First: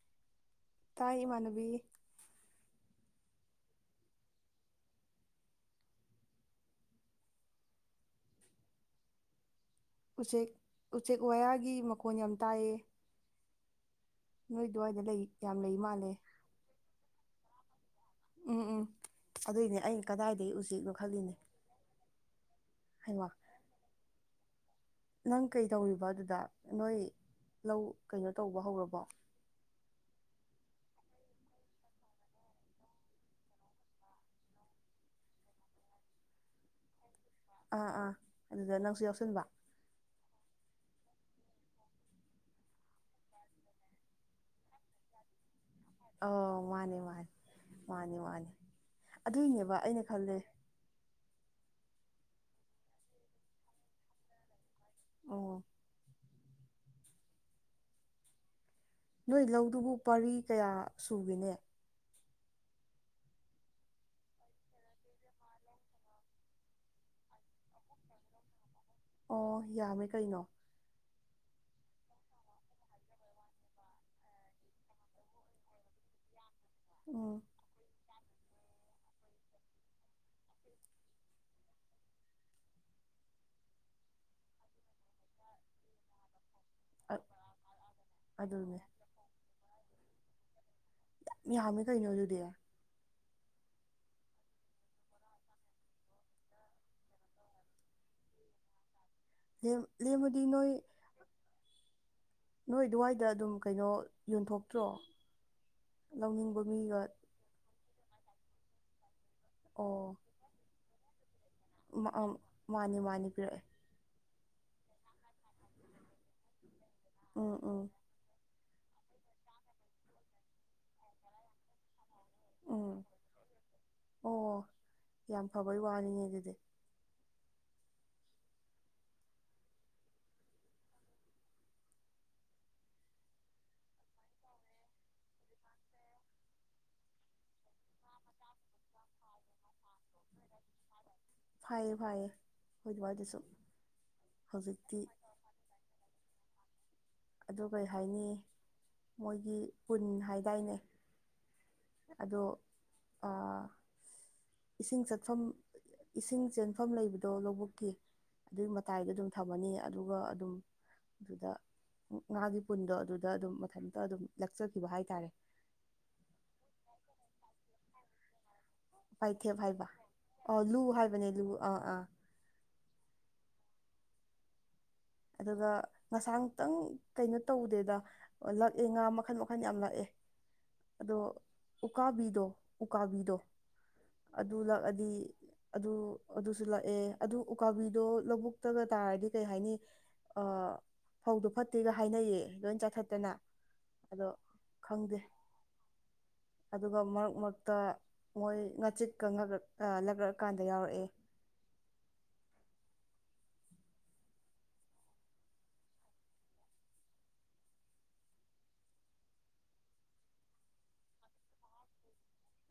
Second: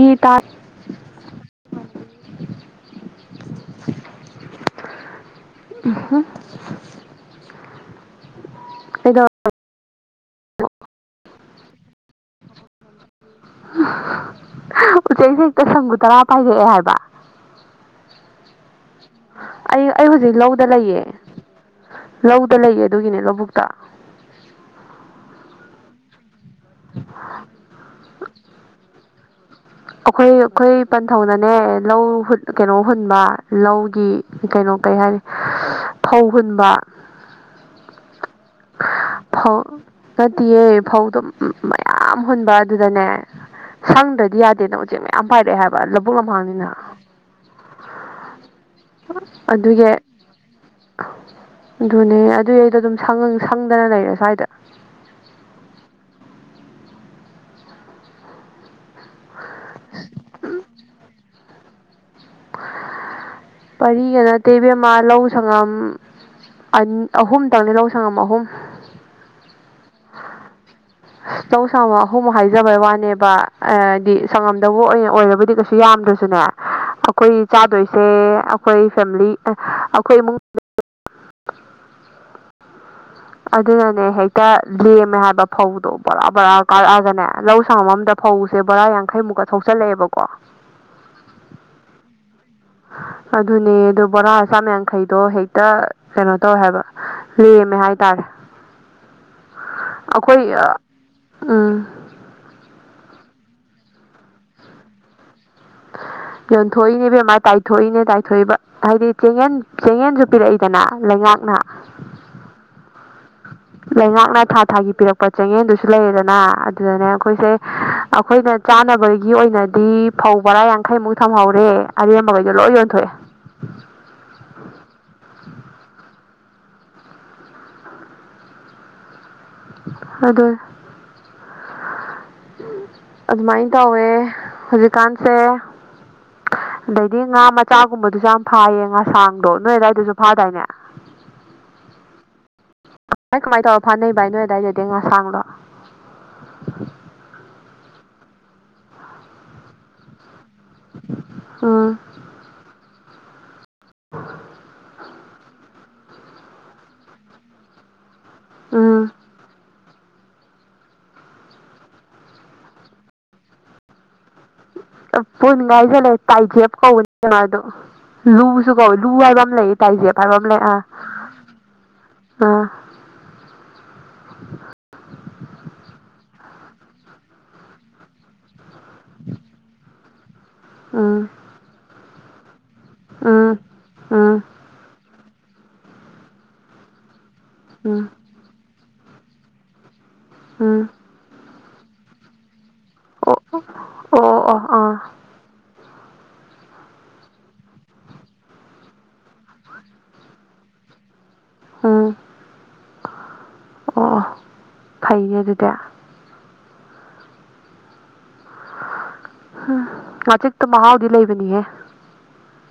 ꯌꯤ ꯇꯥꯠ ꯇꯥꯏ ꯏꯃꯥꯟꯅꯕꯤ [unintelligible] ꯀꯩꯗꯧ ꯎꯆꯦꯛ ꯎꯆꯦꯛ ꯋꯥꯌꯥꯒꯤ ꯃꯈꯣꯟ ꯌꯥꯝ ꯇꯥꯏꯌꯦ ꯅꯣꯏ ꯑꯗꯨꯋꯥꯏꯗ ꯂꯩ ꯎꯆꯦꯛ ꯁꯦ ꯌꯥꯝ ꯍꯦꯛꯇ ꯂꯩ ꯁꯪꯒꯨ ꯃꯥꯜꯂꯦ ꯇꯔꯥ ꯄꯥꯏꯔꯛꯑꯦ ꯍꯥꯏꯕ ꯎꯝ ꯎꯝ ꯑꯗꯨꯏꯅꯦ ꯑꯩ ꯑꯩꯟ ꯑꯩ ꯍꯧꯖꯤꯛ ꯀꯗꯥꯏꯗꯩ ꯂꯧꯗ ꯎꯆꯦꯛꯅꯣ ꯂꯩꯌꯦ ꯈꯜꯂꯤꯅꯦ ꯂꯧꯗ ꯂꯩꯌꯦ ꯑꯗꯨꯒꯤꯅꯦ ꯍꯩꯃꯥ ꯂꯧꯕꯨꯛꯇ ꯅꯪ ꯀꯩꯗꯧꯔꯤꯕ ꯑꯗꯨꯗ ꯅꯣꯏ ꯂꯧ ꯀꯩꯅꯣ ꯇꯧꯕ ꯍꯧꯔꯕꯣ ꯑꯈꯣꯏ ꯑꯈꯣꯏ ꯄꯟꯊꯧꯅꯅꯦ ꯂꯧ ꯍꯨꯟ ꯀꯩꯅꯣ ꯍꯨꯟꯕ ꯂꯧꯒꯤ ꯀꯩꯅꯣ ꯀꯩ ꯍꯥꯏꯅꯤ ꯐꯧ ꯍꯨꯟꯕ ꯑꯥ ꯑꯥ ꯑꯗꯨꯗ ꯅꯪꯁꯨ ꯌꯥꯎꯁꯟꯕ ꯐꯧ ꯅꯠꯇꯦꯌꯦ ꯐꯧꯗꯣ ꯃꯌꯥꯝ ꯍꯨꯟꯕ ꯑꯗꯨꯗꯅꯦ ꯁꯪꯗ꯭ꯔꯗꯤ ꯌꯥꯗꯦꯅ ꯎꯆꯦꯛ ꯃꯌꯥꯝ ꯄꯥꯏꯔꯛꯑꯦ ꯍꯥꯏꯕ ꯂꯧꯕꯨꯛ ꯑꯧ ꯂꯝꯍꯥꯡꯅꯤꯅ ꯃꯥꯅꯦ ꯃꯥꯅꯦ ꯃꯥꯅꯦ ꯃꯥꯅꯦ ꯑꯗꯨꯏꯅꯦꯕ ꯑꯗꯨꯒꯤ ꯑꯩꯅ ꯈꯜꯂꯦ ꯑꯗꯨꯅꯦ ꯑꯗꯨꯏ ꯑꯩꯗꯣ ꯑꯗꯨꯝ ꯁꯪꯉꯥꯒ ꯁꯪꯗꯅ ꯂꯩꯔꯦ ꯁ꯭ꯋꯥꯏꯗ ꯑꯣ ꯅꯣꯏ ꯂꯧꯗꯨꯕꯨ ꯄꯥꯔꯤ ꯀꯌꯥ ꯁꯨꯒꯦꯅꯦ ꯄꯥꯔꯤꯒ ꯅꯠꯇꯦ ꯏꯕꯦꯝꯃ ꯂꯧ ꯁꯪꯉꯝ ꯑꯅꯤ ꯑꯍꯨꯝ ꯇꯪꯅꯤ ꯂꯧ ꯁꯪꯉꯝ ꯑꯍꯨꯝ ꯑꯣ ꯌꯥꯝꯃꯦ ꯀꯩꯅꯣ ꯂꯧ ꯁꯥꯉꯝ ꯑꯍꯨꯝ ꯍꯥꯏꯖꯕꯩ ꯋꯥꯅꯦꯕ ꯑꯥꯏꯗꯤ ꯁꯪꯉꯝꯗꯕꯨ ꯑꯣꯏꯅ ꯑꯣꯏꯔꯕꯗꯤ ꯀꯩꯁꯨ ꯌꯥꯝꯗ꯭ꯔꯁꯨꯅꯦ ꯑꯩꯈꯣꯏ ꯎꯝ ꯆꯥꯗꯣꯏꯁꯦ ꯑꯩꯈꯣꯏ ꯐꯦꯃꯤꯂꯤ ꯑꯥ ꯑꯩꯈꯣꯏ ꯏꯃꯨꯡ ꯑꯗꯨꯅꯅꯦ ꯍꯦꯛꯇ ꯂꯦꯝꯃꯦ ꯍꯥꯏꯕ ꯐꯧꯗꯣ ꯕꯣꯔꯥ ꯕꯔꯥ ꯑ- ꯀꯥꯔꯛꯑꯒꯅꯦ ꯂꯧ ꯁꯉꯝ ꯑꯝꯗ ꯐꯧꯁꯦ ꯑꯗꯨꯅꯦ ꯕꯣꯔꯥ ꯌꯥꯡꯈꯩꯃꯨꯛꯀ ꯊꯣꯛꯆꯜꯂꯛꯑꯦꯕꯀꯣ ꯌꯥꯝ ꯌꯥꯝꯃꯦ ꯀꯩꯅꯣ ꯑꯗꯨꯗꯤ ꯑꯗꯨꯅꯦ ꯑꯗꯨ ꯕꯣꯔꯥ ꯆꯥꯥꯝ ꯌꯥꯡꯈꯩꯗꯣ ꯍꯦꯛꯇ ꯀꯩꯅꯣ ꯇꯧꯋꯦ ꯍꯥꯏꯕ ꯂꯦꯝꯃꯦ ꯍꯥꯏꯇꯥꯔꯦ ꯂꯦꯝ ꯑꯩꯈꯣꯏ ꯂꯦꯝꯃꯗꯤ ꯅꯣꯏ ꯎꯝ ꯅꯣꯏ ꯑꯗꯨꯋꯥꯏꯗ ꯗꯨꯝ ꯀꯩꯅꯣ ꯌꯣꯟꯊꯣꯛꯇ꯭ꯔꯣ ꯂꯧꯅꯤꯡꯕ ꯃꯤꯒ ꯌꯣꯟꯊꯣꯛꯏꯅꯦ ꯏꯕꯦꯝꯃꯥ ꯇꯥꯏꯊꯣꯛꯏꯅꯦ ꯇꯥꯏꯊꯣꯛꯏꯕ ꯍꯥꯏꯗꯤ ꯆꯦꯡꯉꯦꯟ ꯑꯣ ꯆꯦꯡꯉꯦꯟꯖꯨ ꯄꯤꯔꯛꯏꯗꯅ ꯂꯩꯉꯥꯛꯅ ꯃꯥ ꯑꯝ ꯃꯥꯅꯤ ꯃꯥꯅꯤ ꯄꯤꯔꯛꯑꯦ ꯂꯩꯉꯥꯛꯅ ꯊꯥ ꯊꯥꯒꯤ ꯄꯤꯔꯛꯄ ꯆꯦꯡꯉꯦꯟꯗꯨꯁꯨ ꯂꯩꯔꯦꯗꯅ ꯑꯗꯨꯗꯅꯦ ꯑꯈꯣꯏꯁꯦ ꯎꯝ ꯎꯝ ꯑꯈꯣꯏꯅ ꯆꯥꯅꯕꯒꯤ ꯑꯣꯏꯅꯗꯤ ꯐꯧ ꯕꯣꯔꯥ ꯌꯥꯡꯈꯩꯃꯨꯛ ꯊꯝꯍꯧꯔꯦ ꯑꯔꯦꯝꯕꯒꯩ ꯗꯣ ꯂꯣꯏ ꯎꯝ ꯌꯣꯟꯊꯣꯛꯑꯦ ꯑꯣ ꯌꯥꯝ ꯐꯕꯩ ꯋꯥꯅꯤꯅꯦ ꯑꯗꯨꯗꯤ ꯑꯗꯨꯅꯦ ꯑꯗꯨꯃꯥꯏꯟ ꯇꯧꯋꯦ ꯍꯧꯖꯤꯛꯀꯥꯟꯁꯦ ꯑꯗꯩꯗꯤ ꯉꯥ ꯃꯆꯥꯒꯨꯝꯕꯗꯨꯁꯨ ꯌꯥꯝ ꯐꯥꯏꯌꯦ ꯉꯥꯁꯥꯡꯗꯣ ꯅꯣꯏ ꯑꯗꯥꯏꯗꯁꯨ ꯐꯥꯗꯥꯏꯅꯦ ꯐꯥꯏꯌꯦ ꯐꯥꯏꯌꯦ ꯑꯗꯨꯋꯥꯏꯗꯁꯨ ꯀꯃꯥꯏ ꯀꯃꯥꯏ ꯇꯧꯔ ꯐꯅꯩ‌ ꯚꯥꯏ ꯅꯣꯏ ꯑꯗꯥꯏꯗꯗꯤ ꯍꯧꯖꯤꯛꯇꯤ ꯉꯁꯥꯡꯗꯣ ꯑꯗꯣ ꯀꯩ ꯍꯥꯏꯅꯤ ꯃꯣꯏꯒꯤ ꯄꯨꯟ ꯍꯥꯏꯗꯥꯏꯅꯦ ꯎꯝ ꯑꯗꯣ ꯑꯥ ꯏꯁꯤꯡ ꯆꯠꯐꯝ ꯏꯁꯤꯡ ꯆꯦꯟꯐꯝ ꯂꯩꯕꯗꯣ ꯂꯧꯕꯨꯛꯀꯤ ꯑꯗꯨꯏ ꯎꯝ ꯃꯇꯥꯏꯗꯗꯨꯝ ꯊꯝꯃꯅꯤ ꯑꯗꯨꯒ ꯑꯗꯨꯝ ꯗꯨꯗ ꯑꯣ ꯉꯥꯒꯤ ꯄꯨꯟꯗꯣ ꯑꯗꯨꯗ ꯑꯗꯨꯝ ꯃꯊꯟꯇ ꯑꯗꯨꯝ ꯂꯛꯆꯈꯤꯕ ꯍꯥꯏꯇꯥꯔꯦ ꯄꯨꯟ ꯍꯥꯏꯖꯟꯂꯦ ꯇꯥꯏꯖꯦꯞ ꯀꯧꯕꯅꯤ ꯀꯅꯣꯗꯣ ꯂꯨ ꯨ ꯗꯨꯒꯥ ꯂꯨ ꯍꯥꯏꯕ ꯑꯝ ꯂꯩꯌꯦ ꯇꯥꯏꯖꯦꯞ ꯍꯥꯏꯕ ꯑꯝ ꯑ ꯂꯩ ꯂꯨ ꯑꯥ ꯍꯥꯏꯕꯅꯦ ꯂꯨ ꯑꯥ ꯑꯥ ꯑꯥ ꯑꯗꯨꯒ ꯉꯁꯥꯏ ꯑꯪꯇꯪ ꯀꯩꯅꯣ ꯇꯧꯗꯦꯗ ꯑꯣ ꯂꯛꯑꯦ ꯉꯥ ꯃꯈꯟ ꯃꯈꯟ ꯌꯥꯝ ꯂꯛꯑꯦ ꯑꯗꯣ ꯎꯝ ꯎꯀꯥꯚꯤꯗꯣ ꯎꯀꯥꯕꯤꯗꯣ ꯎꯝ ꯎꯝ ꯑꯗꯨ ꯂꯛꯑꯗꯤ ꯑꯗꯨ ꯑꯗꯨꯁꯨ ꯂꯛꯑꯦ ꯑꯗꯨ ꯎꯀꯥꯕꯤꯗꯣ ꯎꯝ ꯂꯕꯨꯛꯇꯒ ꯇꯥꯔꯗꯤ ꯀꯩ ꯍꯥꯏꯅꯤ ꯑ ꯎꯝ ꯐꯧꯗꯣ ꯐꯠꯇꯦꯒ ꯍꯥꯏꯅꯩꯌꯦ ꯂꯣꯏ ꯆꯥꯊꯠ ꯇꯅ ꯑꯣ ꯑꯗꯣ ꯑꯣ ꯑꯣ ꯑꯥ ꯈꯪꯗꯦ ꯑꯗꯨꯒ ꯃꯔꯛ ꯃꯔꯛꯇ ꯃꯣꯏ ꯉꯥꯆꯤꯛꯀ ꯉꯛꯔꯛ ꯑ‌ ꯂꯛꯔꯛꯑ ꯀꯥꯟꯗ ꯌꯥꯎꯔꯛꯑꯦ ꯑ ꯑꯣ ꯐꯩꯅꯦ ꯑꯗꯨꯗꯤ ꯑꯍꯥ ꯉꯥꯆꯤꯛꯇꯣ ꯃꯍꯥꯎꯗꯤ ꯂꯩꯕꯅꯤꯍꯦ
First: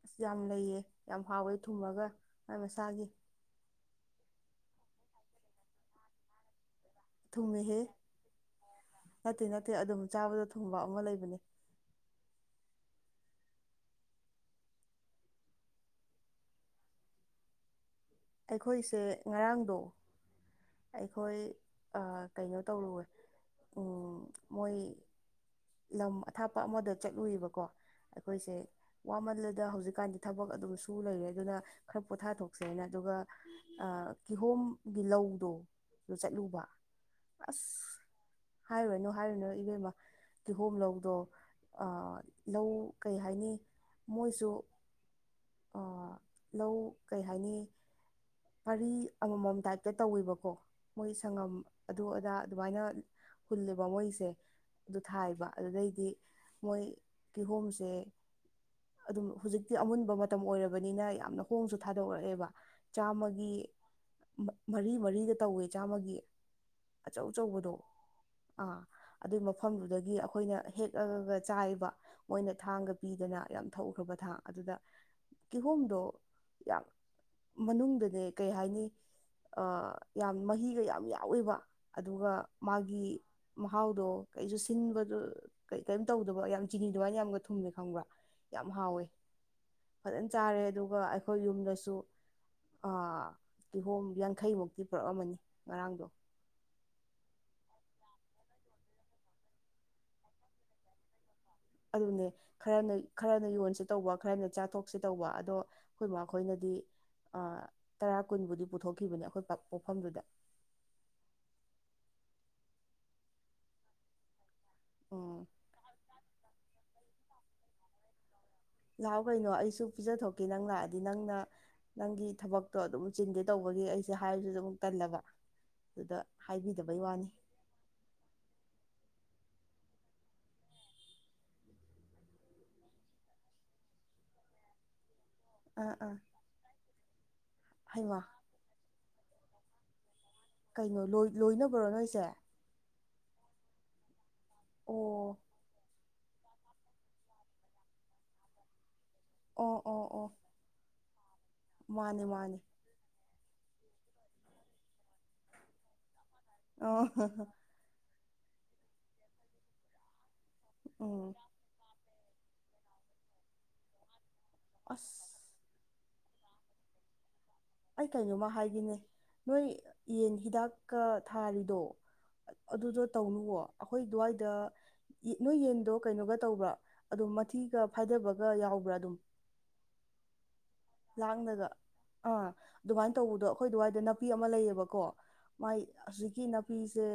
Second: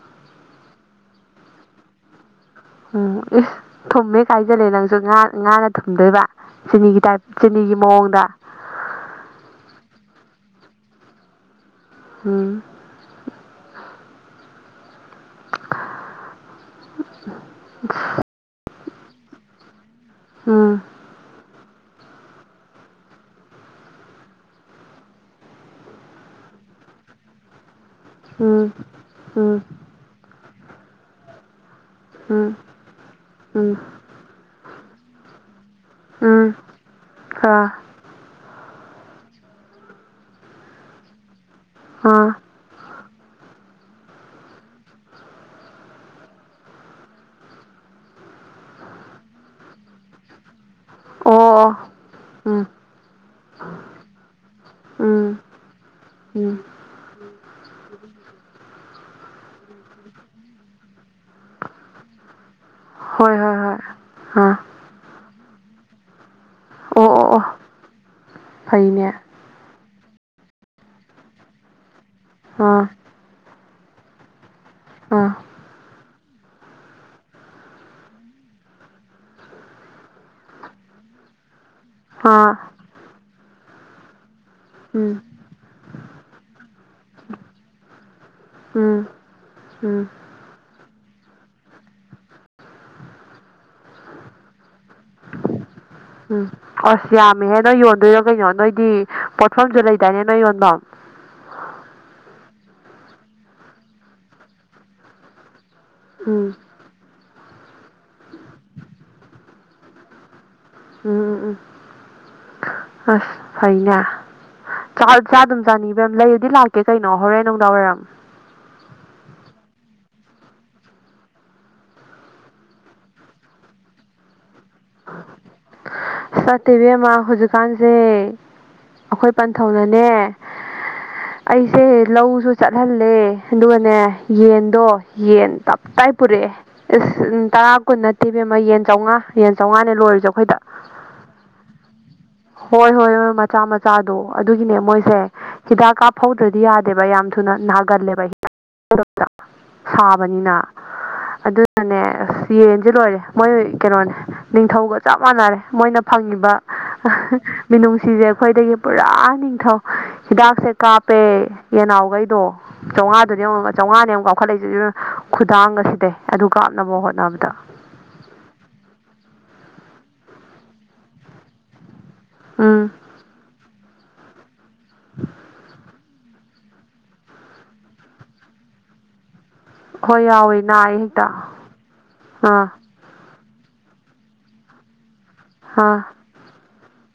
ꯑꯁ ꯌꯥꯝ ꯂꯩꯌꯦ ꯌꯥꯝ ꯍꯥꯎꯋꯦ ꯊꯨꯝꯃꯒ ꯃꯥꯏ ꯃꯁꯥꯒꯤ ꯎꯝ ꯏꯁ ꯊꯨꯝꯃꯦ ꯀ ꯍꯥꯏꯖꯜꯂꯦ ꯅꯪꯁꯨ ꯉꯥ ꯉꯥꯅ ꯊꯨꯝꯗꯣꯏꯕ ꯆꯤꯅꯤꯒꯤ ꯇꯥꯏꯞ ꯆꯤꯅꯤꯒꯤ ꯊꯨꯝꯃꯤꯍꯦ ꯃꯑꯣꯡꯗ ꯅꯠꯇꯦ ꯅꯠꯇꯦ ꯑꯗꯨꯝ ꯆꯥꯕꯗ ꯊꯨꯝꯕ ꯑꯃ ꯂꯩꯕꯅꯦ ꯎꯝ [inaudible] ꯈꯣꯏꯁꯦ ꯉꯔꯥꯡꯗꯣ ꯎꯝ ꯑꯩꯈꯣꯏ ꯑ ꯀꯩꯅꯣ ꯇꯧꯔꯨꯋꯦ ꯎꯝ ꯃꯣꯏ ꯂꯝ ꯑꯊꯥꯞꯄ ꯑꯃꯗ ꯆꯠꯂꯨꯏꯑꯕꯀꯣ ꯑꯩꯈꯣꯏꯁꯦ ꯎꯝ ꯎꯝ ꯋꯥꯃꯜꯂꯗ ꯍꯧꯖꯤꯛ ꯀꯥꯟꯗꯤ ꯊꯕꯛ ꯑꯗꯨꯝ ꯁꯨ ꯂꯩꯔꯦ ꯑꯗꯨꯅ ꯈꯔ ꯎꯝ ꯄꯣꯊꯥꯊꯣꯛꯁꯦꯅ ꯑꯗꯨꯒ ꯎꯝ ꯑ ꯀꯤꯍꯣꯝ ꯒꯤ ꯂꯧꯗꯣ ꯑꯗꯨ ꯎꯝ ꯆꯠꯂꯨꯕ ꯑꯥ ꯑꯁ ꯍꯥꯏꯔꯨꯔꯅꯨ ꯍꯥꯏꯔꯨꯅꯨ ꯏꯕꯦꯝꯃ ꯀꯤꯍꯣꯝ ꯂꯧꯗꯣ ꯑ ꯑꯥ ꯂꯧ ꯀꯩꯍꯥꯏꯅꯤ ꯃꯣꯏꯁꯨ ꯑ ꯂꯧ ꯀꯩꯍꯥꯏꯅꯤ ꯄꯔꯤ ꯑꯃꯃꯝ ꯗꯥꯏꯞꯇ ꯇꯧꯋꯦꯕꯀꯣ ꯃꯣꯏ ꯑꯣ ꯁꯪꯉꯝ ꯑꯣ ꯑꯗꯨ ꯑꯗꯥ ꯎꯝ ꯑꯗꯨꯃꯥꯏꯅ ꯄꯨꯜꯂꯦꯕ ꯃꯣꯏꯁꯦ ꯑꯗꯨ ꯎꯝ ꯊꯥꯏꯕ ꯑꯗꯨꯗꯩꯗꯤ ꯎꯝ ꯃꯣꯏ ꯀꯤꯍꯣꯝꯁꯦ ꯑꯗꯨꯝ ꯍꯧꯖꯤꯛꯇꯤ ꯑꯃꯨꯟꯕ ꯃꯇꯝ ꯑꯣꯏꯔꯕꯅꯤꯅ ꯌꯥꯝꯅ ꯍꯣꯡꯁꯨ ꯊꯥꯗꯣꯛꯔꯛꯑꯦꯕ ꯍꯣꯏ ꯆꯥꯝꯃꯒꯤ ꯍꯣꯏ ꯍꯣꯏ ꯃ ꯑꯥ ꯃꯔꯤ ꯃꯔꯤꯒ ꯇꯧꯌꯦ ꯆꯥꯝꯃꯒꯤ ꯑꯣ ꯑꯆꯧ ꯑꯣ ꯑꯣ ꯑꯆꯧꯕꯗꯣ ꯑ ꯐꯩꯅꯦ ꯑꯗꯨꯏ ꯃ ꯃꯐꯝꯗꯨꯗꯒꯤ ꯑꯩꯈꯣꯏꯅ ꯍꯦꯛꯑꯑꯒ ꯆꯥꯏꯕ ꯃꯣꯏꯅ ꯑꯥ ꯊꯥꯡꯒ ꯄꯤꯗꯅ ꯌꯥꯝ ꯊꯧꯈ꯭ꯔꯕ ꯊꯥꯛ ꯑꯗꯨꯗ ꯑꯥ ꯀꯤꯍꯣꯝꯗꯣ ꯌꯥꯝ ꯃꯅꯨꯡꯗꯅꯦ ꯀꯩ ꯍꯥꯏꯅꯤ ꯑ‌ ꯌꯥꯝ ꯃꯍꯤꯒ ꯌꯥꯝ ꯌꯥꯎꯌꯦꯕ ꯑꯗꯨꯒ ꯑꯥ ꯃꯥꯒꯤ ꯃꯍꯥꯎꯗꯣ ꯀꯩꯁꯨ ꯎꯝ ꯁꯤꯟꯕꯗꯨ ꯀꯩ ꯀꯩꯌꯤꯝ ꯇꯧꯗꯕ ꯌꯥꯝ ꯆꯤꯅꯤ ꯑꯗꯨꯃꯥꯏꯅ ꯌꯥꯝꯒ ꯊꯨꯝꯃꯦ ꯈꯪꯕ꯭ꯔꯥ ꯌꯥꯝ ꯍꯥꯎꯌꯦ ꯎꯝ ꯎꯝ ꯐꯖꯅ ꯆꯥꯔꯦ ꯑꯗꯨꯒ ꯑꯩꯈꯣꯏ ꯌꯨꯝꯗꯁꯨ ꯑ‌ ꯀꯤꯍꯣꯝ ꯌꯥꯡꯈꯩꯃꯨꯛꯇꯤ ꯄꯨꯔꯛꯑꯝꯃꯅꯤ ꯉꯔꯥꯡꯗꯣ ꯎꯝ ꯑꯁ ꯌꯥꯝꯃꯤꯍꯦ ꯅꯣꯏ ꯌꯣꯟꯗꯣꯏꯔꯣ ꯀꯩꯅꯣ ꯅꯣꯏꯗꯤ ꯄꯣꯠꯐꯝꯁꯨ ꯂꯩꯗꯥꯏꯅꯦ ꯅꯣꯏ ꯌꯣꯟꯗ ꯑꯗꯨꯅꯦ ꯈꯔꯅ ꯈꯔꯅ ꯌꯣꯟꯁꯤꯠ ꯇꯧꯕ ꯈꯔꯅ ꯆꯥꯊꯣꯛꯁꯦ ꯇꯧꯕ ꯑꯗꯣ ꯈꯣꯏ ꯃꯥ ꯎꯝ ꯈꯣꯏꯅꯗꯤ ꯑ ꯇꯔꯥ ꯀꯨꯟꯕꯨꯗꯤ ꯄꯨꯊꯣꯛꯈꯤꯕꯅꯦ ꯑꯩꯈꯣꯏ ꯄꯥꯛ ꯄꯣꯛꯐꯝꯗꯨꯗ ꯎꯝ ꯎꯝ ꯎꯝ ꯑꯁ ꯐꯩꯅꯦ ꯆꯥꯔ ꯎꯝ [inaudible] ꯆꯥꯅꯤꯡꯕ ꯂꯩꯔꯗꯤ ꯂꯥꯛꯀꯦ ꯀꯩꯅꯣ ꯍꯣꯔꯦꯟ ꯅꯨꯡꯗꯥꯡ ꯋꯥꯏꯔꯝ ꯂꯥꯛꯎꯀꯩꯑꯣ ꯑꯩꯁꯨ ꯄꯤꯖꯊꯣꯛꯀꯦ ꯅꯪ ꯂꯥꯛꯑꯗꯤ ꯅꯪꯅ ꯅꯪꯒꯤ ꯊꯕꯛꯇꯣ ꯑꯗꯨꯝ ꯆꯤꯟꯗꯦ ꯇꯧꯕꯒꯤ ꯑꯩꯁꯦ ꯍꯥꯏꯕꯁꯨ ꯑꯗꯨꯝ ꯇꯜꯂꯒ ꯑꯗꯨꯗ ꯍꯥꯏꯕꯤꯗꯕꯩ ꯋꯥꯅꯤ ꯀꯥꯟꯁꯦ ꯑꯩꯈꯣꯏ ꯄꯟꯊꯧꯅꯅꯦ ꯑꯩꯁꯦ ꯂꯧꯁꯨ ꯆꯠꯍꯜꯂꯦ ꯑꯗꯨꯒꯅꯦ ꯌꯦꯟꯗꯣ ꯌꯦꯟ ꯑꯥ ꯇꯞꯇꯥꯏ ꯑꯥ ꯄꯨꯔꯛꯑꯦ ꯇꯔꯥ ꯀꯨꯟ ꯍꯩꯃꯥ ꯅꯠꯇꯦꯕꯦꯝ ꯑꯃꯥ ꯌꯦꯟ ꯆꯥꯝꯃꯉꯥ ꯌꯦꯟ ꯆꯥꯝꯃꯉꯥꯅꯦ ꯂꯣꯏꯔꯁꯦ ꯑꯩꯈꯣꯏꯗ ꯀꯩꯅꯣ ꯂꯣꯏ ꯂꯣꯏꯅꯕ꯭ꯔꯣ ꯅꯣꯏꯁꯦ ꯍꯣꯏ ꯍꯣꯏ ꯍꯣꯏ ꯃꯆꯥ ꯃꯆꯥꯗꯣ ꯑꯗꯨꯒꯤꯅꯦ ꯃꯣꯏꯁꯦ ꯑꯣ ꯍꯤꯗꯥꯛ ꯀꯥꯞꯍꯧꯗ꯭ꯔꯗꯤ ꯌꯥꯗꯦꯕ ꯌꯥꯝ ꯊꯨꯅ ꯅꯥꯒꯜꯂꯦꯕ ꯍꯤꯗꯥꯛ ꯑꯣ [inaudible] ꯑꯣ ꯑꯣ ꯁꯥꯕꯅꯤꯅ ꯑꯗꯨꯅꯅꯦ ꯃꯥꯅꯦ ꯑꯁ ꯃꯥꯅꯦ ꯌꯦꯟ ꯁꯤ ꯂꯣꯏꯔꯦ ꯃꯣꯏ ꯀꯩꯅꯣꯅꯦ ꯅꯤꯡꯊꯧꯒ ꯆꯞ ꯃꯥꯟꯅꯔꯦ ꯃꯣꯏꯅ ꯐꯪꯉꯤꯕ ꯑꯣ ꯃꯤꯅꯨꯡꯁꯤꯁꯦ ꯑꯩꯈꯣꯏꯗꯒꯤ ꯄꯨꯔꯥ ꯅꯤꯡꯊꯧ ꯍꯤꯗꯥꯛꯁꯦ ꯀꯥꯞꯄꯦ ꯎꯝ ꯌꯦꯟ ꯅꯥꯎꯈꯩꯗꯣ ꯆꯥꯝꯉꯥꯗꯨꯅꯦꯡꯉꯥꯕ ꯌꯦꯡꯉꯣꯕ ꯆꯥꯝꯃꯉꯥꯅꯦꯕ ꯑꯃꯨꯛ ꯑꯁ ꯀꯥꯎꯈꯠꯂꯛꯁꯁꯤ ꯇꯥꯡꯒ ꯁꯤꯗꯩ ꯑꯗꯨ ꯀꯥꯞꯅꯕ ꯍꯣꯠꯅꯕꯗ ꯑꯩ ꯀꯩꯅꯣꯝꯃ ꯍꯥꯏꯒꯦꯅꯦ ꯅꯣꯏ ꯌꯦꯟ ꯍꯤꯗꯥꯛꯀ ꯊꯥꯔꯤꯗꯣ ꯎꯝ ꯑꯗꯨꯗꯣ ꯇꯧꯅꯨꯕꯣ ꯑꯩꯈꯣꯏ ꯑꯗꯨꯋꯥꯏꯗ ꯅꯣꯏ ꯌꯦꯟꯗꯣ ꯀꯩꯅꯣꯒ ꯇꯧꯕ꯭ꯔꯥ ꯑꯗꯨꯝ ꯃꯊꯤꯒ ꯐꯥꯏꯗꯕꯒ ꯌꯥꯎꯕ꯭ꯔꯥ ꯑꯗꯨꯝ ꯍꯣꯏ ꯌꯥꯣꯏ ꯂꯥꯡꯗꯒ ꯑꯥ ꯑꯗꯨꯃꯥꯏꯅ ꯇꯧꯕꯗꯣ ꯑꯩꯈꯣꯏ ꯑꯗꯨꯋꯥꯏꯗ ꯅꯥꯄꯤ ꯑꯃ ꯂꯩꯌꯦꯕꯀꯣ ꯃꯥꯏ ꯑꯥ [inaudible] ꯀꯤ ꯅꯥꯄꯤꯁꯦ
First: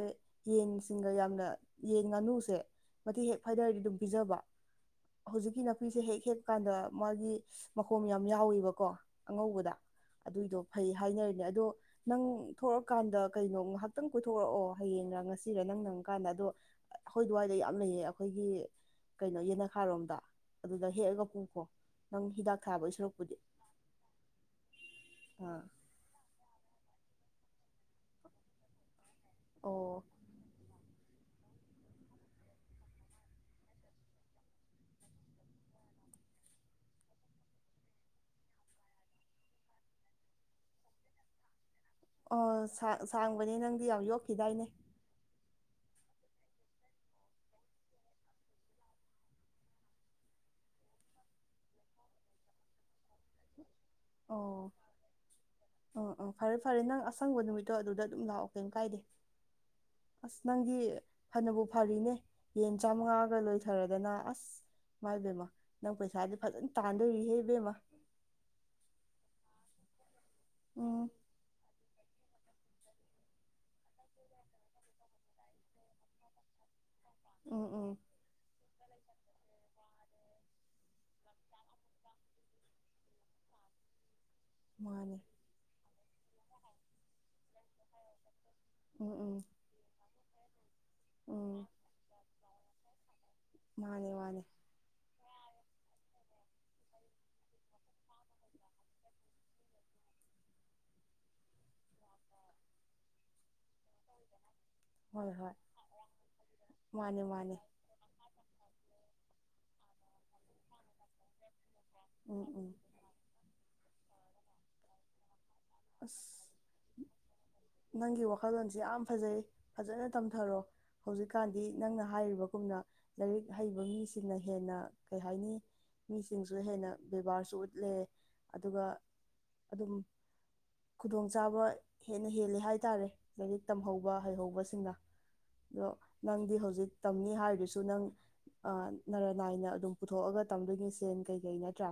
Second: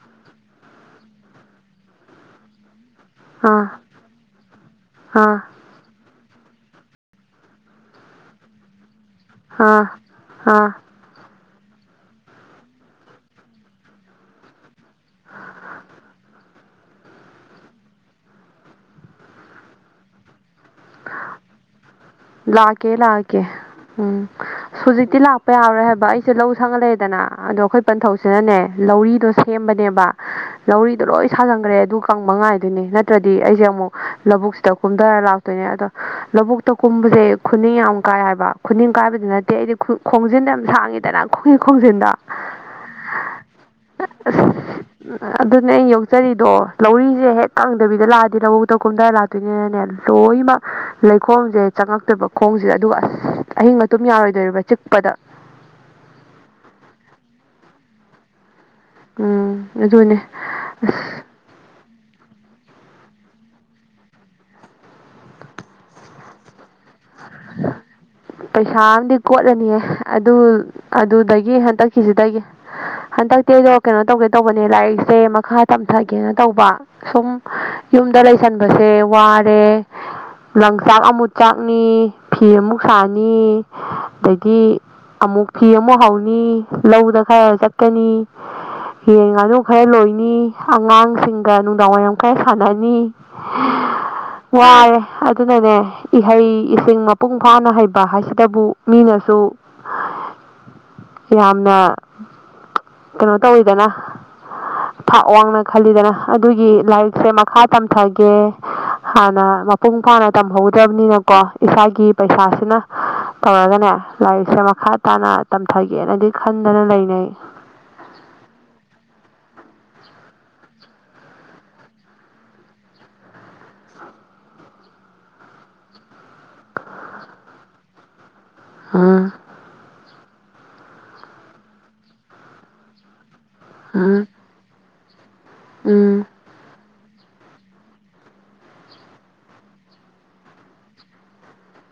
ꯌꯦꯟꯁꯤꯡꯒ ꯌꯥꯝꯅ ꯌꯦꯟ ꯉꯥꯅꯨꯁꯦ ꯃꯊꯤ ꯑꯥ ꯐꯥꯏꯗꯏꯔꯗꯤ ꯑꯗꯨꯝ ꯄꯤꯖꯕ ꯑꯥ ꯍꯧꯖꯤꯛꯀꯤꯅ ꯅꯨꯄꯤꯁꯦ ꯍꯦꯛ ꯍꯦꯛꯄ ꯀꯥꯟꯗ ꯃꯥꯒꯤ ꯃꯈꯣꯝ ꯌꯥꯝ ꯌꯥꯎꯋꯦꯕꯀꯣ ꯑꯉꯧꯕꯗ ꯑꯥ ꯑꯗꯨꯏꯗꯣ ꯑꯥ ꯐꯩ ꯍꯥꯏꯅꯩꯅꯦ ꯑꯗꯣ ꯅꯪ ꯊꯣꯛꯑꯀꯥꯟꯗ ꯀꯩꯅꯣ ꯉꯍꯥꯛꯇꯪ ꯀꯣꯏꯊꯣꯔꯛꯑꯣ ꯍꯌꯦꯡꯔ ꯉꯁꯤꯔꯦ ꯅꯪ ꯅꯪꯀꯥꯟꯗ ꯑꯗꯣ ꯑꯩꯈꯣꯏ ꯑꯗꯨꯋꯥꯏꯗ ꯌꯥꯝ ꯂꯩꯌꯦ ꯑꯩꯈꯣꯏꯒꯤ ꯀꯩꯅꯣ ꯌꯦꯅꯈꯥꯔꯣꯝꯗ ꯑꯗꯨꯗ ꯍꯦꯛꯑꯒ ꯄꯨꯈꯣ ꯅꯪ ꯍꯤꯗꯥꯛ ꯂꯥꯛꯀꯦ ꯊꯥꯕꯒꯤ ꯁꯨꯔꯛꯄꯨꯗꯤ ꯂꯥꯛꯀꯦ ꯎꯝ ꯍꯧꯖꯤꯛꯇꯤ ꯂꯥꯛꯄ ꯌꯥꯔꯣꯏ ꯍꯥꯏꯕ ꯑꯩꯁꯦ ꯂꯧ ꯁꯪꯉ ꯂꯩꯔꯦꯗꯅ ꯑꯗꯣ ꯑꯩꯈꯣꯏ ꯄꯟꯊꯧꯁꯤꯅꯅꯦ ꯂꯧꯔꯤꯗꯣ ꯑꯣ ꯁꯦꯝꯕꯅꯦꯕ ꯂꯧꯔꯤꯗꯣ ꯂꯣꯏ ꯁꯥꯖꯤꯟꯈ꯭ꯔꯦ ꯑꯗꯨ ꯀꯪꯕ ꯉꯥꯏꯗꯨꯅꯤ ꯅꯠꯇ꯭ꯔꯗꯤ ꯑꯩꯁꯦ ꯑꯃꯨꯛ ꯂꯧꯕꯨꯛꯁꯤꯗ ꯀꯨꯝꯊꯔ ꯂꯥꯛ ꯇꯣꯏꯅꯦ ꯑꯗꯣ ꯂꯧꯕꯨꯛꯇ ꯀꯨꯝꯕꯁꯦ ꯈꯨꯅꯤꯡ ꯌꯥꯝ ꯀꯥꯏ ꯍꯥꯏꯕ ꯈꯨꯅꯤꯡ ꯀꯥꯏꯕꯗ ꯅꯠꯇꯦ ꯑꯩꯗꯤ ꯈꯣꯡꯖꯤꯟꯗꯣ ꯌꯥꯝ ꯁꯥꯡꯉꯤꯗꯅ ꯈꯨꯟ ꯈꯣꯡꯖꯤꯟꯗ ꯑꯣ ꯁꯥꯡ ꯁꯥꯡꯕꯅꯦ ꯅꯪꯗꯤ ꯌꯥꯎ ꯌꯣꯛꯈꯤꯗꯥꯏꯅꯦ ꯎꯝ ꯑꯗꯨꯅꯦ ꯑꯩꯅ ꯌꯣꯛꯆꯔꯤꯗꯣ ꯂꯧꯔꯤꯁꯦ ꯍꯦꯛ ꯇꯥ꯫ꯀꯪꯗꯕꯤꯗ ꯂꯥꯛꯑꯗꯤ ꯂꯧꯕꯨꯛꯇ ꯀꯝꯗꯥ ꯂꯥꯛꯇꯣꯏꯅꯤꯅꯅꯦ ꯂꯣꯏꯅꯃꯛ ꯂꯩꯈꯣꯝꯁꯦ ꯆꯪꯉꯛꯇꯣꯏꯕ ꯈꯣꯡꯁꯤꯗꯦ ꯑꯗꯨꯒ ꯑꯁ ꯑꯍꯤꯡ ꯇꯨꯝ ꯌꯥꯔꯣꯏꯗꯣꯔꯤꯕ ꯆꯤꯛꯄꯗ ꯑ ꯑ ꯐꯔꯦ ꯐꯔꯦ ꯅꯪ ꯑꯁꯪꯕ ꯅꯨꯃꯤꯠꯇꯣ ꯑꯗꯨꯗ ꯑꯗꯨꯝ ꯂꯥꯛꯑꯣ ꯀꯩꯝ ꯀꯥꯏꯗꯦ ꯎꯝ ꯑꯗꯨꯅꯦ ꯑꯁ ꯅꯪꯒꯤ ꯐꯅꯕꯨ ꯐꯔꯤꯅꯦ ꯌꯦꯟ ꯆꯥꯝꯃꯉꯥꯒ ꯂꯣꯏꯊꯔꯗꯅ ꯑꯁ ꯃꯥꯏꯕꯦꯝꯃ ꯅꯪ ꯄꯩꯁꯥꯗꯤ ꯐꯖꯅ ꯇꯥꯟꯗꯣꯔꯤꯍꯦ ꯍꯦꯕꯦꯝꯃ ꯄꯩꯁꯥ ꯑꯃꯗꯤꯝ ꯀꯣꯠꯂꯅꯤꯌꯦ ꯑꯗꯨ ꯎꯝ ꯑꯗꯨꯗꯒꯤ ꯍꯟꯗꯛꯀꯤꯁꯤ ꯇꯒꯤ ꯍꯟꯗꯛꯇꯤ ꯑꯩꯗꯣ ꯀꯩꯅꯣ ꯇꯧꯒꯦ ꯇꯧꯕꯅꯦ ꯂꯥꯏꯔꯤꯛꯁꯦ ꯃꯈꯥ ꯇꯝꯊꯒꯦꯅ ꯇꯧꯕ ꯁꯨꯝ ꯎꯝ ꯎꯝ ꯌꯨꯝꯗ ꯂꯩ ꯁꯟꯕꯁꯦ ꯋꯥꯔꯦ ꯂꯪ ꯆꯥꯛ ꯑꯃꯨꯠ ꯆꯥꯛꯅꯤ ꯐꯤ ꯑꯃꯨꯛ ꯁꯥꯥꯅꯤ ꯗꯒꯤ ꯃꯥꯅꯦ ꯑꯃꯨꯛ ꯐꯤ ꯑꯃꯨꯛ ꯍꯧꯅꯤ ꯂꯧꯗ ꯈꯔ ꯆꯠꯀꯅꯤ ꯎꯝ ꯌꯦꯟ ꯎꯝ ꯉꯥꯅꯨ ꯈꯔ ꯂꯣꯏꯅꯤ ꯎꯝ ꯑꯉꯥꯡꯁꯤꯡꯒ ꯅꯨꯡꯗꯥꯡ ꯋꯥꯏꯔꯝ ꯈꯔ ꯁꯥꯅꯅꯤ ꯃꯥꯅꯦ ꯃꯥꯅꯦ ꯋꯥꯔꯦ ꯑꯗꯨꯅꯅꯦ ꯏꯍꯩ ꯏꯁꯤꯡ ꯃꯄꯨꯡ ꯐꯅ ꯍꯩꯕ ꯍꯥꯏꯁꯤꯗꯕꯨ ꯃꯤꯅꯁꯨ ꯌꯥꯝꯅ ꯀꯩꯅꯣ ꯇꯧꯋꯤꯗꯅ ꯊꯥꯛ ꯍꯣꯏ ꯍꯣꯏ ꯋꯥꯡꯅ ꯈꯜꯂꯤꯗꯅ ꯑꯗꯨꯒꯤ ꯃꯥꯅꯦ ꯂꯥꯏꯔꯤꯛꯁꯦ ꯃꯥꯅꯦ ꯃꯈꯥ ꯇꯝꯊꯒꯦ ꯍꯥꯟꯅ ꯃꯄꯨꯡ ꯐꯥꯅ ꯇꯝꯍꯧꯗ꯭ꯔꯕꯅꯤꯅꯀꯣ ꯏꯁꯥꯒꯤ ꯎꯝ ꯎꯝ ꯄꯩꯁꯥꯁꯤꯅ ꯇꯧꯔꯒꯅꯦ ꯂꯥꯏꯔꯤꯛꯁꯦ ꯃꯈꯥ ꯇꯥꯅ ꯇꯝꯊꯒꯦꯅꯗꯤ ꯑꯁ ꯈꯟ ꯃꯥꯅ ꯂꯩꯅ‌ꯩ ꯅꯪꯒꯤ ꯋꯥꯈꯜꯂꯣꯟꯁꯤ ꯌꯥꯝ ꯐꯖꯩ ꯐꯖꯅ ꯇꯝꯊꯔꯣ ꯍꯧꯖꯤꯛꯀꯥꯟꯗꯤ ꯅꯪꯅ ꯍꯥꯏꯔꯤꯕꯀꯨꯝꯅ ꯂꯥꯏꯔꯤꯛ ꯍꯩꯕ ꯃꯤꯁꯤꯅ ꯍꯦꯟꯅ ꯀꯩ ꯍꯥꯏꯅꯤ ꯃꯤꯁꯤꯡꯁꯨ ꯍꯦꯟꯅ ꯕꯦꯕꯥꯔꯁꯨ ꯎꯠꯂꯦ ꯑꯗꯨꯒ ꯎꯝ ꯑꯗꯨꯝ ꯈꯨꯗꯣꯡ ꯆꯥꯕ ꯅ ꯍꯦꯜꯂꯦ ꯍꯥꯏꯇꯥꯔꯦ ꯂꯥꯏꯔꯤꯛ ꯇꯝꯍꯧꯕ ꯎꯝ ꯍꯩꯍꯧꯕꯁꯤꯡꯅ ꯑꯗꯣ ꯎꯝ ꯅꯪꯗꯤ ꯍꯧꯖꯤꯛ ꯇꯝꯅꯤ ꯍꯥꯏꯔꯤꯁꯨ ꯅꯪ ꯑꯥ ꯅꯔꯥ ꯅꯥꯏꯅ ꯑꯗꯨꯝ ꯄꯨꯊꯣꯛꯑꯥꯒ ꯇꯝꯗꯣꯏꯅꯤ ꯁꯦꯟ ꯀꯩꯀꯩ ꯅꯠꯇ꯭ꯔꯥ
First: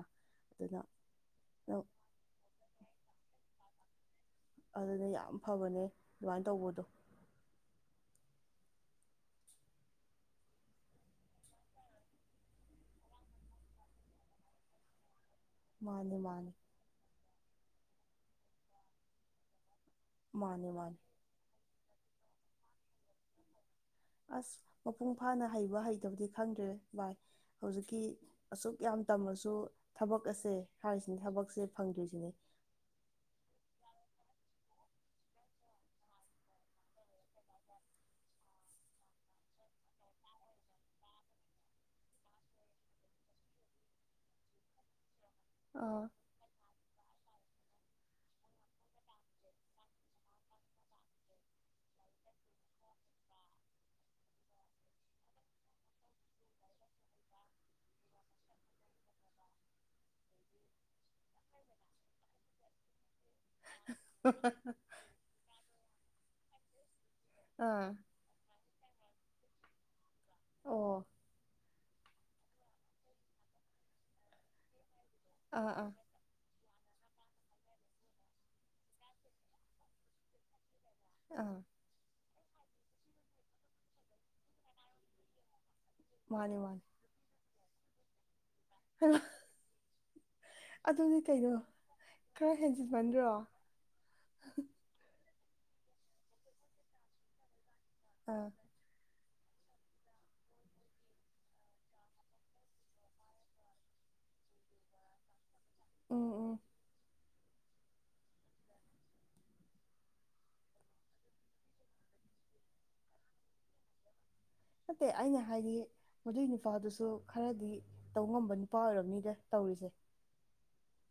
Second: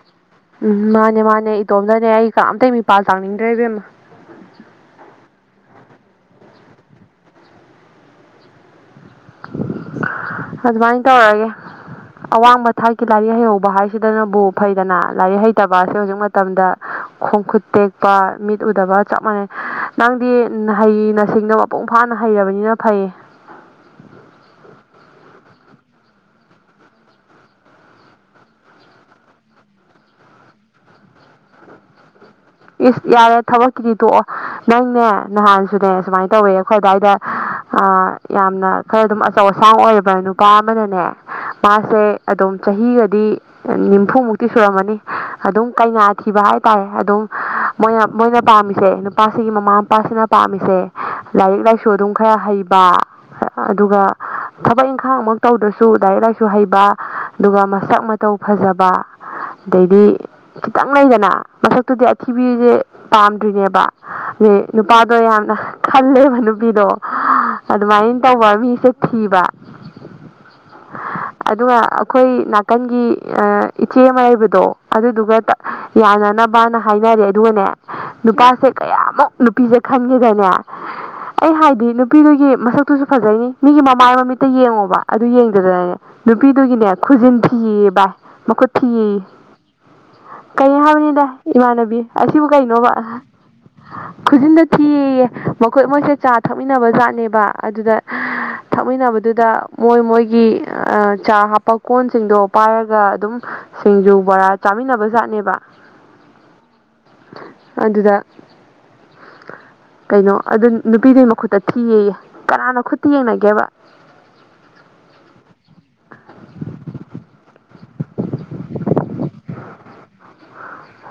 ꯎꯝ ꯑꯗꯨꯅ ꯃꯥꯅꯦ ꯃꯥꯅꯦ ꯏꯇꯣꯝꯗꯅꯦ ꯑꯩ ꯀꯅꯥꯝꯇꯩ ꯃꯤꯄꯥꯜ ꯇꯥꯡꯅꯤꯡꯗꯔ‌ꯦ ꯏꯕꯦꯝꯃꯥ ꯑꯗꯨꯅ‌ꯦ ꯌꯥꯝ ꯐꯕꯅꯦ ꯑꯗꯨꯃꯥꯏꯟ ꯇꯧꯕꯗꯣ ꯑꯗꯨꯃꯥꯏꯟ ꯇꯧꯔꯒꯦ ꯑꯋꯥꯡꯕ ꯊꯥꯛꯀꯤ ꯂꯥꯏꯔꯤꯛ ꯍꯩꯍꯧꯕ ꯍꯥꯏꯁꯤꯗꯅꯕꯨ ꯐꯩꯗꯅ ꯂꯥꯏꯔꯤꯛ ꯍꯩ ꯇꯕ ꯑꯁꯤ ꯍꯧꯖꯤꯛ ꯃꯥꯅꯤ ꯃꯥꯅꯤ ꯃꯇꯝꯗ ꯈꯣꯡ ꯈꯨꯨꯠ ꯇꯦꯛꯄ ꯃꯤꯠ ꯎꯗꯕ ꯆꯞ ꯃꯥꯅꯩ ꯅꯪꯗꯤ ꯃꯥꯅꯤ ꯃꯥꯅꯤ ꯅꯍꯩ ꯅꯁꯤꯡꯗ ꯃꯄꯨꯡ ꯐꯥꯅ ꯍꯩꯔꯕꯅꯤꯅ ꯐꯩꯌꯦ ꯑꯁ ꯃꯄꯨꯡ ꯐꯥꯅ ꯍꯩꯕ ꯍꯩꯇꯕꯗꯤ ꯈꯪꯗ꯭ꯔꯦ ꯚꯥꯏ ꯍꯧꯖꯤꯛꯀꯤ ꯑꯁꯨꯛ ꯌꯥꯝ ꯇꯝꯃꯁꯨ ꯊꯕꯛ ꯑꯁꯦ ꯍꯥꯏꯔꯤꯁꯤꯅꯦ ꯊꯕꯛꯁꯦ ꯐꯪꯗ꯭ꯔꯤꯁꯤꯅꯦ ꯏꯁ ꯌꯥꯔꯦ ꯊꯕꯛꯀꯤꯗꯤ ꯇꯣꯛꯑꯣ ꯅꯪꯅꯦ ꯅꯍꯥꯟꯁꯨꯅꯦ ꯁꯨꯃꯥꯏꯟ ꯇꯧꯋꯦ ꯑꯈꯣꯏ ꯑꯗꯥꯏꯗ ꯑꯥ ꯌꯥꯝꯅ ꯈꯔ ꯑꯗꯨꯝ ꯑꯆꯧ ꯑꯁꯥꯡ ꯑꯣꯏꯕ ꯅꯨꯄꯥ ꯑꯃꯥꯅꯅꯦ ꯃꯥꯁꯦ ꯑꯗꯨꯝ ꯆꯍꯤꯒꯗꯤ ꯅꯤꯝꯐꯨꯃꯨꯛꯇꯤ ꯁꯨꯔꯝꯃꯅꯤ ꯑꯗꯨꯝ ꯀꯩꯅꯥ ꯑꯥ ꯊꯤꯕ ꯍꯥꯏꯇꯥꯔꯦ ꯑꯗꯨꯝ ꯃꯣꯏꯅ ꯃꯣꯏꯅ ꯄꯥꯝꯃꯤꯁꯦ ꯅꯨꯄꯥꯁꯤꯒꯤ ꯃꯃꯥ ꯃꯄꯥꯁꯤꯅ ꯄꯥꯝꯃꯤꯁꯦ ꯂꯥꯏꯔꯤꯛ ꯂꯥꯏꯁꯨ ꯑꯗꯨꯝ ꯈꯔ ꯍꯩ ꯕꯥ ꯑꯗꯨꯒ ꯊꯕꯛ ꯏꯪꯈꯥꯡ ꯃꯛ ꯇꯧꯗ꯭ꯔꯁꯨ ꯂꯥꯏꯔꯤꯛ ꯂꯥꯏꯁꯨ ꯍꯩꯕ ꯑꯗꯨꯒ ꯃꯁꯛ ꯃꯥ ꯇꯧ ꯐꯖꯕ ꯑꯗꯩꯗꯤ ꯈꯤꯇꯪ ꯂꯩꯗꯅ ꯃꯁꯛ ꯨꯇꯨꯗꯤ ꯑꯊꯤꯕꯤꯖ‌ꯦ ꯄꯥꯝꯗ꯭ꯔꯤꯅꯦꯕ [unintelligible] ꯄꯥꯗꯣ ꯌꯥꯝꯅ ꯈꯜꯂꯦꯕ ꯅꯨꯄꯤꯗꯣ ꯑꯥ ꯑꯗꯨꯃꯥꯏꯟ ꯇꯧꯕ ꯃꯤꯁꯦ ꯊꯤꯕ ꯑꯣ ꯑꯗꯨꯒ ꯑꯈꯣꯏꯒꯤ ꯅꯥꯀꯟꯒꯤ ꯑꯥ ꯏꯆꯦ ꯑꯃꯥ ꯂꯩꯕꯗꯣ ꯑꯗꯨꯗꯨꯒ ꯑꯥ ꯑꯥ ꯌꯥꯅꯅꯥꯕꯅ ꯍꯥꯏꯅꯔꯦ ꯑꯗꯨꯒꯅꯦ ꯅꯨꯄꯥꯁꯦ ꯀꯌꯥꯃꯨꯛ ꯅꯨꯄꯤꯁꯦ ꯈꯟꯒꯦꯗꯅꯦ ꯑꯩ ꯑꯥ ꯍꯥꯏꯗꯤ ꯅꯨꯄꯤꯗꯨꯒꯤ ꯃꯁꯛꯇꯨꯁꯨ ꯐꯖꯩꯅꯤ ꯃꯤꯒꯤ ꯃꯃꯥꯏ ꯃꯃꯤꯠꯇ ꯌꯦꯡꯉꯣꯕ ꯑꯗꯨ ꯌꯦꯡꯗꯗꯅꯅꯦ ꯃꯥꯅꯤ ꯃꯥꯅꯤ ꯅꯨꯄꯤꯗꯨꯒꯤꯅꯦ ꯈꯨꯖꯤꯟ ꯊꯤꯌꯦ ꯌ‌ꯦ ꯚꯥꯏ ꯃꯈꯨꯠ ꯊꯤꯌꯦ ꯌ‌ꯦ ꯀꯔꯤ ꯅ‌ꯣ ꯑꯗꯨꯗꯤ ꯍꯥꯏꯕꯅꯤꯗ ꯀꯩꯅꯣ ꯏꯃꯥꯟꯅꯕꯤ ꯑꯁꯤꯕꯨ ꯈꯔ ꯀꯩꯅꯣꯕ ꯍꯦꯟꯖꯤꯟꯃꯟꯗ꯭ꯔꯣ ꯈꯨꯖꯤꯟꯗ ꯊꯤꯌꯦ ꯌ‌ꯦ ꯃꯈꯣꯏ ꯃꯣꯏꯁꯦ ꯆꯥ ꯊꯛꯃꯤꯟꯅꯕ ꯖꯥꯠꯅꯦꯕ ꯑꯗꯨꯗ ꯑꯥ ꯊꯛꯃꯤꯟꯅꯕꯗꯨꯗ ꯃꯣꯏ ꯃꯣꯏꯒꯤ ꯑꯥ ꯆꯥ ꯍꯥꯞꯄ ꯀꯣꯟꯁꯤꯡꯗꯣ ꯄꯥꯏꯔꯒ ꯑꯗꯨꯝ ꯁꯤꯡꯖꯨ ꯕꯣꯔꯥ ꯆꯥꯃꯤꯟꯅꯕꯖꯥꯠꯅꯦꯕ ꯎꯝ ꯎꯝ ꯑꯗꯨꯗ ꯀꯩꯅꯣ ꯑꯗꯨ ꯅꯨꯄꯤꯗꯨꯒꯤ ꯃꯈꯨꯠꯇ ꯊꯤꯌꯦꯌꯦ ꯀꯅꯥꯅ ꯈꯨꯠꯇ ꯌꯦꯡꯅꯒꯦꯕ ꯅꯠꯇꯦ ꯑꯩꯅ ꯍꯥꯏꯗꯤ ꯃꯗꯨꯏ ꯅꯨꯄꯥꯗꯨꯁꯨ ꯈꯔꯗꯤ ꯇꯧ ꯉꯝꯕ ꯅꯨꯄꯥ ꯑꯣꯏꯔꯝꯅꯤꯗ ꯇꯧꯔꯤꯁꯦ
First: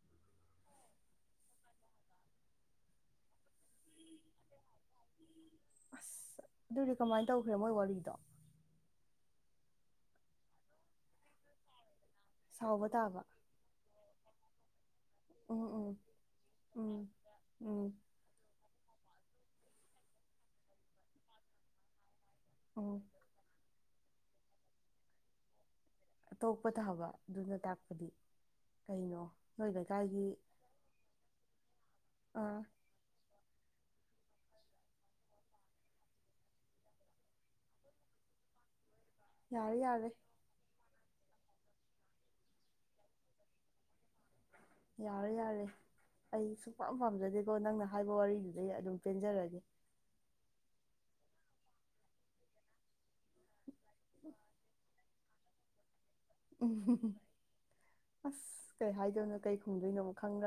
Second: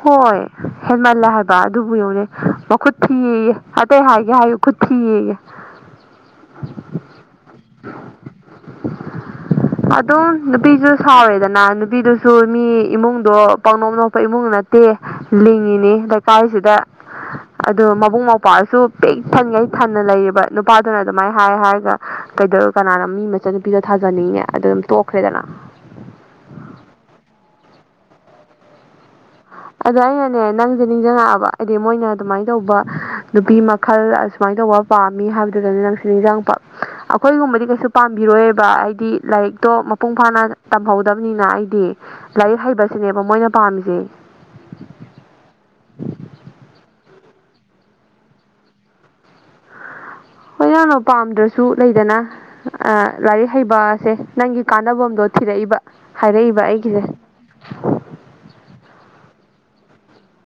ꯍꯣꯏ ꯍꯦꯟꯃꯜꯂꯦ ꯍꯥꯏꯕ ꯑꯗꯨꯕꯨ ꯌꯦꯡꯉꯨꯅꯦ ꯃꯈꯨꯠ ꯊꯤꯌꯦꯌꯦ ꯑꯇꯩ ꯍꯥꯏꯒꯦ ꯍꯥꯏꯌꯨ ꯈꯨꯠ ꯊꯤꯌꯦꯌꯦ ꯑꯁ ꯑꯗꯨꯗꯤ ꯀꯃꯥꯏ ꯇꯧꯈ꯭ꯔꯦ ꯃꯣꯏ ꯋꯥꯔꯤꯗꯣ ꯑꯗꯨꯝ ꯅꯨꯄꯤꯁꯨ ꯁꯥꯎꯔꯦꯗꯅ ꯅꯨꯄꯤꯗꯨꯁꯨ ꯃꯤ ꯁꯥꯎꯕ ꯇꯥꯕ ꯏꯃꯨꯡꯗꯣ ꯄꯥꯞꯅꯣꯞ ꯅꯣꯞꯄ ꯏꯃꯨꯡ ꯅꯠ ꯇꯦ ꯎꯝ ꯎꯝ ꯂꯤꯡꯉꯤꯅꯤ ꯂꯩꯀꯥꯏꯁꯤꯗ ꯎꯝ ꯎꯝ ꯑꯗꯣ ꯃꯕꯨꯡ ꯃꯧꯄ꯭ꯋꯥꯁꯨ ꯄꯤꯛ ꯊꯟꯉꯩ ꯊꯟꯅ ꯂꯩꯔꯤꯕ ꯅꯨꯄꯥꯗꯨꯅ ꯑꯗꯨꯃꯥꯏ ꯍꯥꯏ ꯍꯥꯏꯔꯒ ꯀꯩꯗꯧꯔ ꯎꯝ ꯀꯅꯥꯅ ꯃꯤ ꯃꯆꯥꯟ ꯄꯤꯗꯣ ꯊꯥꯖꯅꯤꯡꯉꯤ ꯑꯗꯨ ꯑꯗꯨꯝ ꯇꯣꯛꯈ꯭ꯔꯦꯗꯅ ꯇꯣꯛꯄ ꯇꯥꯕ ꯑꯗꯨꯅ ꯇꯥꯛꯄꯗꯤ ꯀꯩꯅꯣ ꯅꯣꯏ ꯑꯗꯣ ꯂꯩꯀꯥꯏꯒꯤ ꯑꯩꯅꯅꯦ ꯅꯪꯖꯦ ꯅꯤꯡꯁꯤꯡꯉꯛꯑꯕ ꯍꯥꯏꯗꯤ ꯃꯣꯏꯅ ꯑꯗꯨꯃꯥꯏꯅ ꯑꯥ ꯇꯧꯕ ꯅꯨꯄꯤ ꯃꯈꯜ ꯑꯁꯨꯃꯥꯏꯅ ꯇꯧꯕ ꯄꯥꯝꯃꯤ ꯍꯥꯏꯕꯗꯨꯗꯅꯦ ꯅꯪꯁꯤ ꯅꯤꯡꯖꯤꯡꯉꯛꯄ ꯑꯈꯣꯏꯒꯨꯝꯕꯗꯤ ꯀꯩꯁꯨ ꯄꯥꯝꯕꯤꯔꯣꯏꯕ ꯍꯥꯏꯗꯤ ꯂꯥꯏꯔꯤꯛꯇꯣ ꯌꯥꯔꯦ ꯌꯥꯔꯦ ꯃꯄꯨꯡ ꯐꯥꯅ ꯇꯝꯍꯧꯗꯕꯅꯤꯅ ꯑꯩꯗꯤ ꯂꯥꯏꯔꯤꯛ ꯍꯩꯕꯁꯤꯅꯦꯕ ꯃꯣꯏꯅ ꯄꯥꯝꯃꯤꯖꯦ ꯌꯥꯔꯦ ꯌꯥꯔꯦ ꯑꯩ ꯁꯨꯛꯄꯝ ꯄꯥꯝꯖꯗꯦꯀꯣ ꯅꯪꯅ ꯍꯥꯏꯕ ꯋꯥꯔꯤꯗꯨꯗꯩ ꯑꯗꯨꯝ ꯄꯦꯟꯖꯔꯒꯦ ꯍꯣꯏ ꯅꯪꯅ ꯄꯥꯝꯗ꯭ꯔꯁꯨ ꯂꯩꯗꯅ ꯑ ꯂꯥꯏꯔꯤꯛ ꯍꯩꯕ ꯑꯁꯦ ꯅꯪꯒꯤ ꯀꯥꯟꯅꯕꯝꯗꯣ ꯊꯤꯔꯛꯏꯕ ꯍꯥꯏꯔꯛꯏꯕ ꯑꯩꯒꯤꯁꯦ ꯑꯁ ꯀꯩ ꯍꯥꯏꯗꯣꯏꯅꯣ ꯀꯩ ꯈꯨꯝꯗꯣꯏꯅꯣꯕ ꯈꯪꯗ꯭ꯔ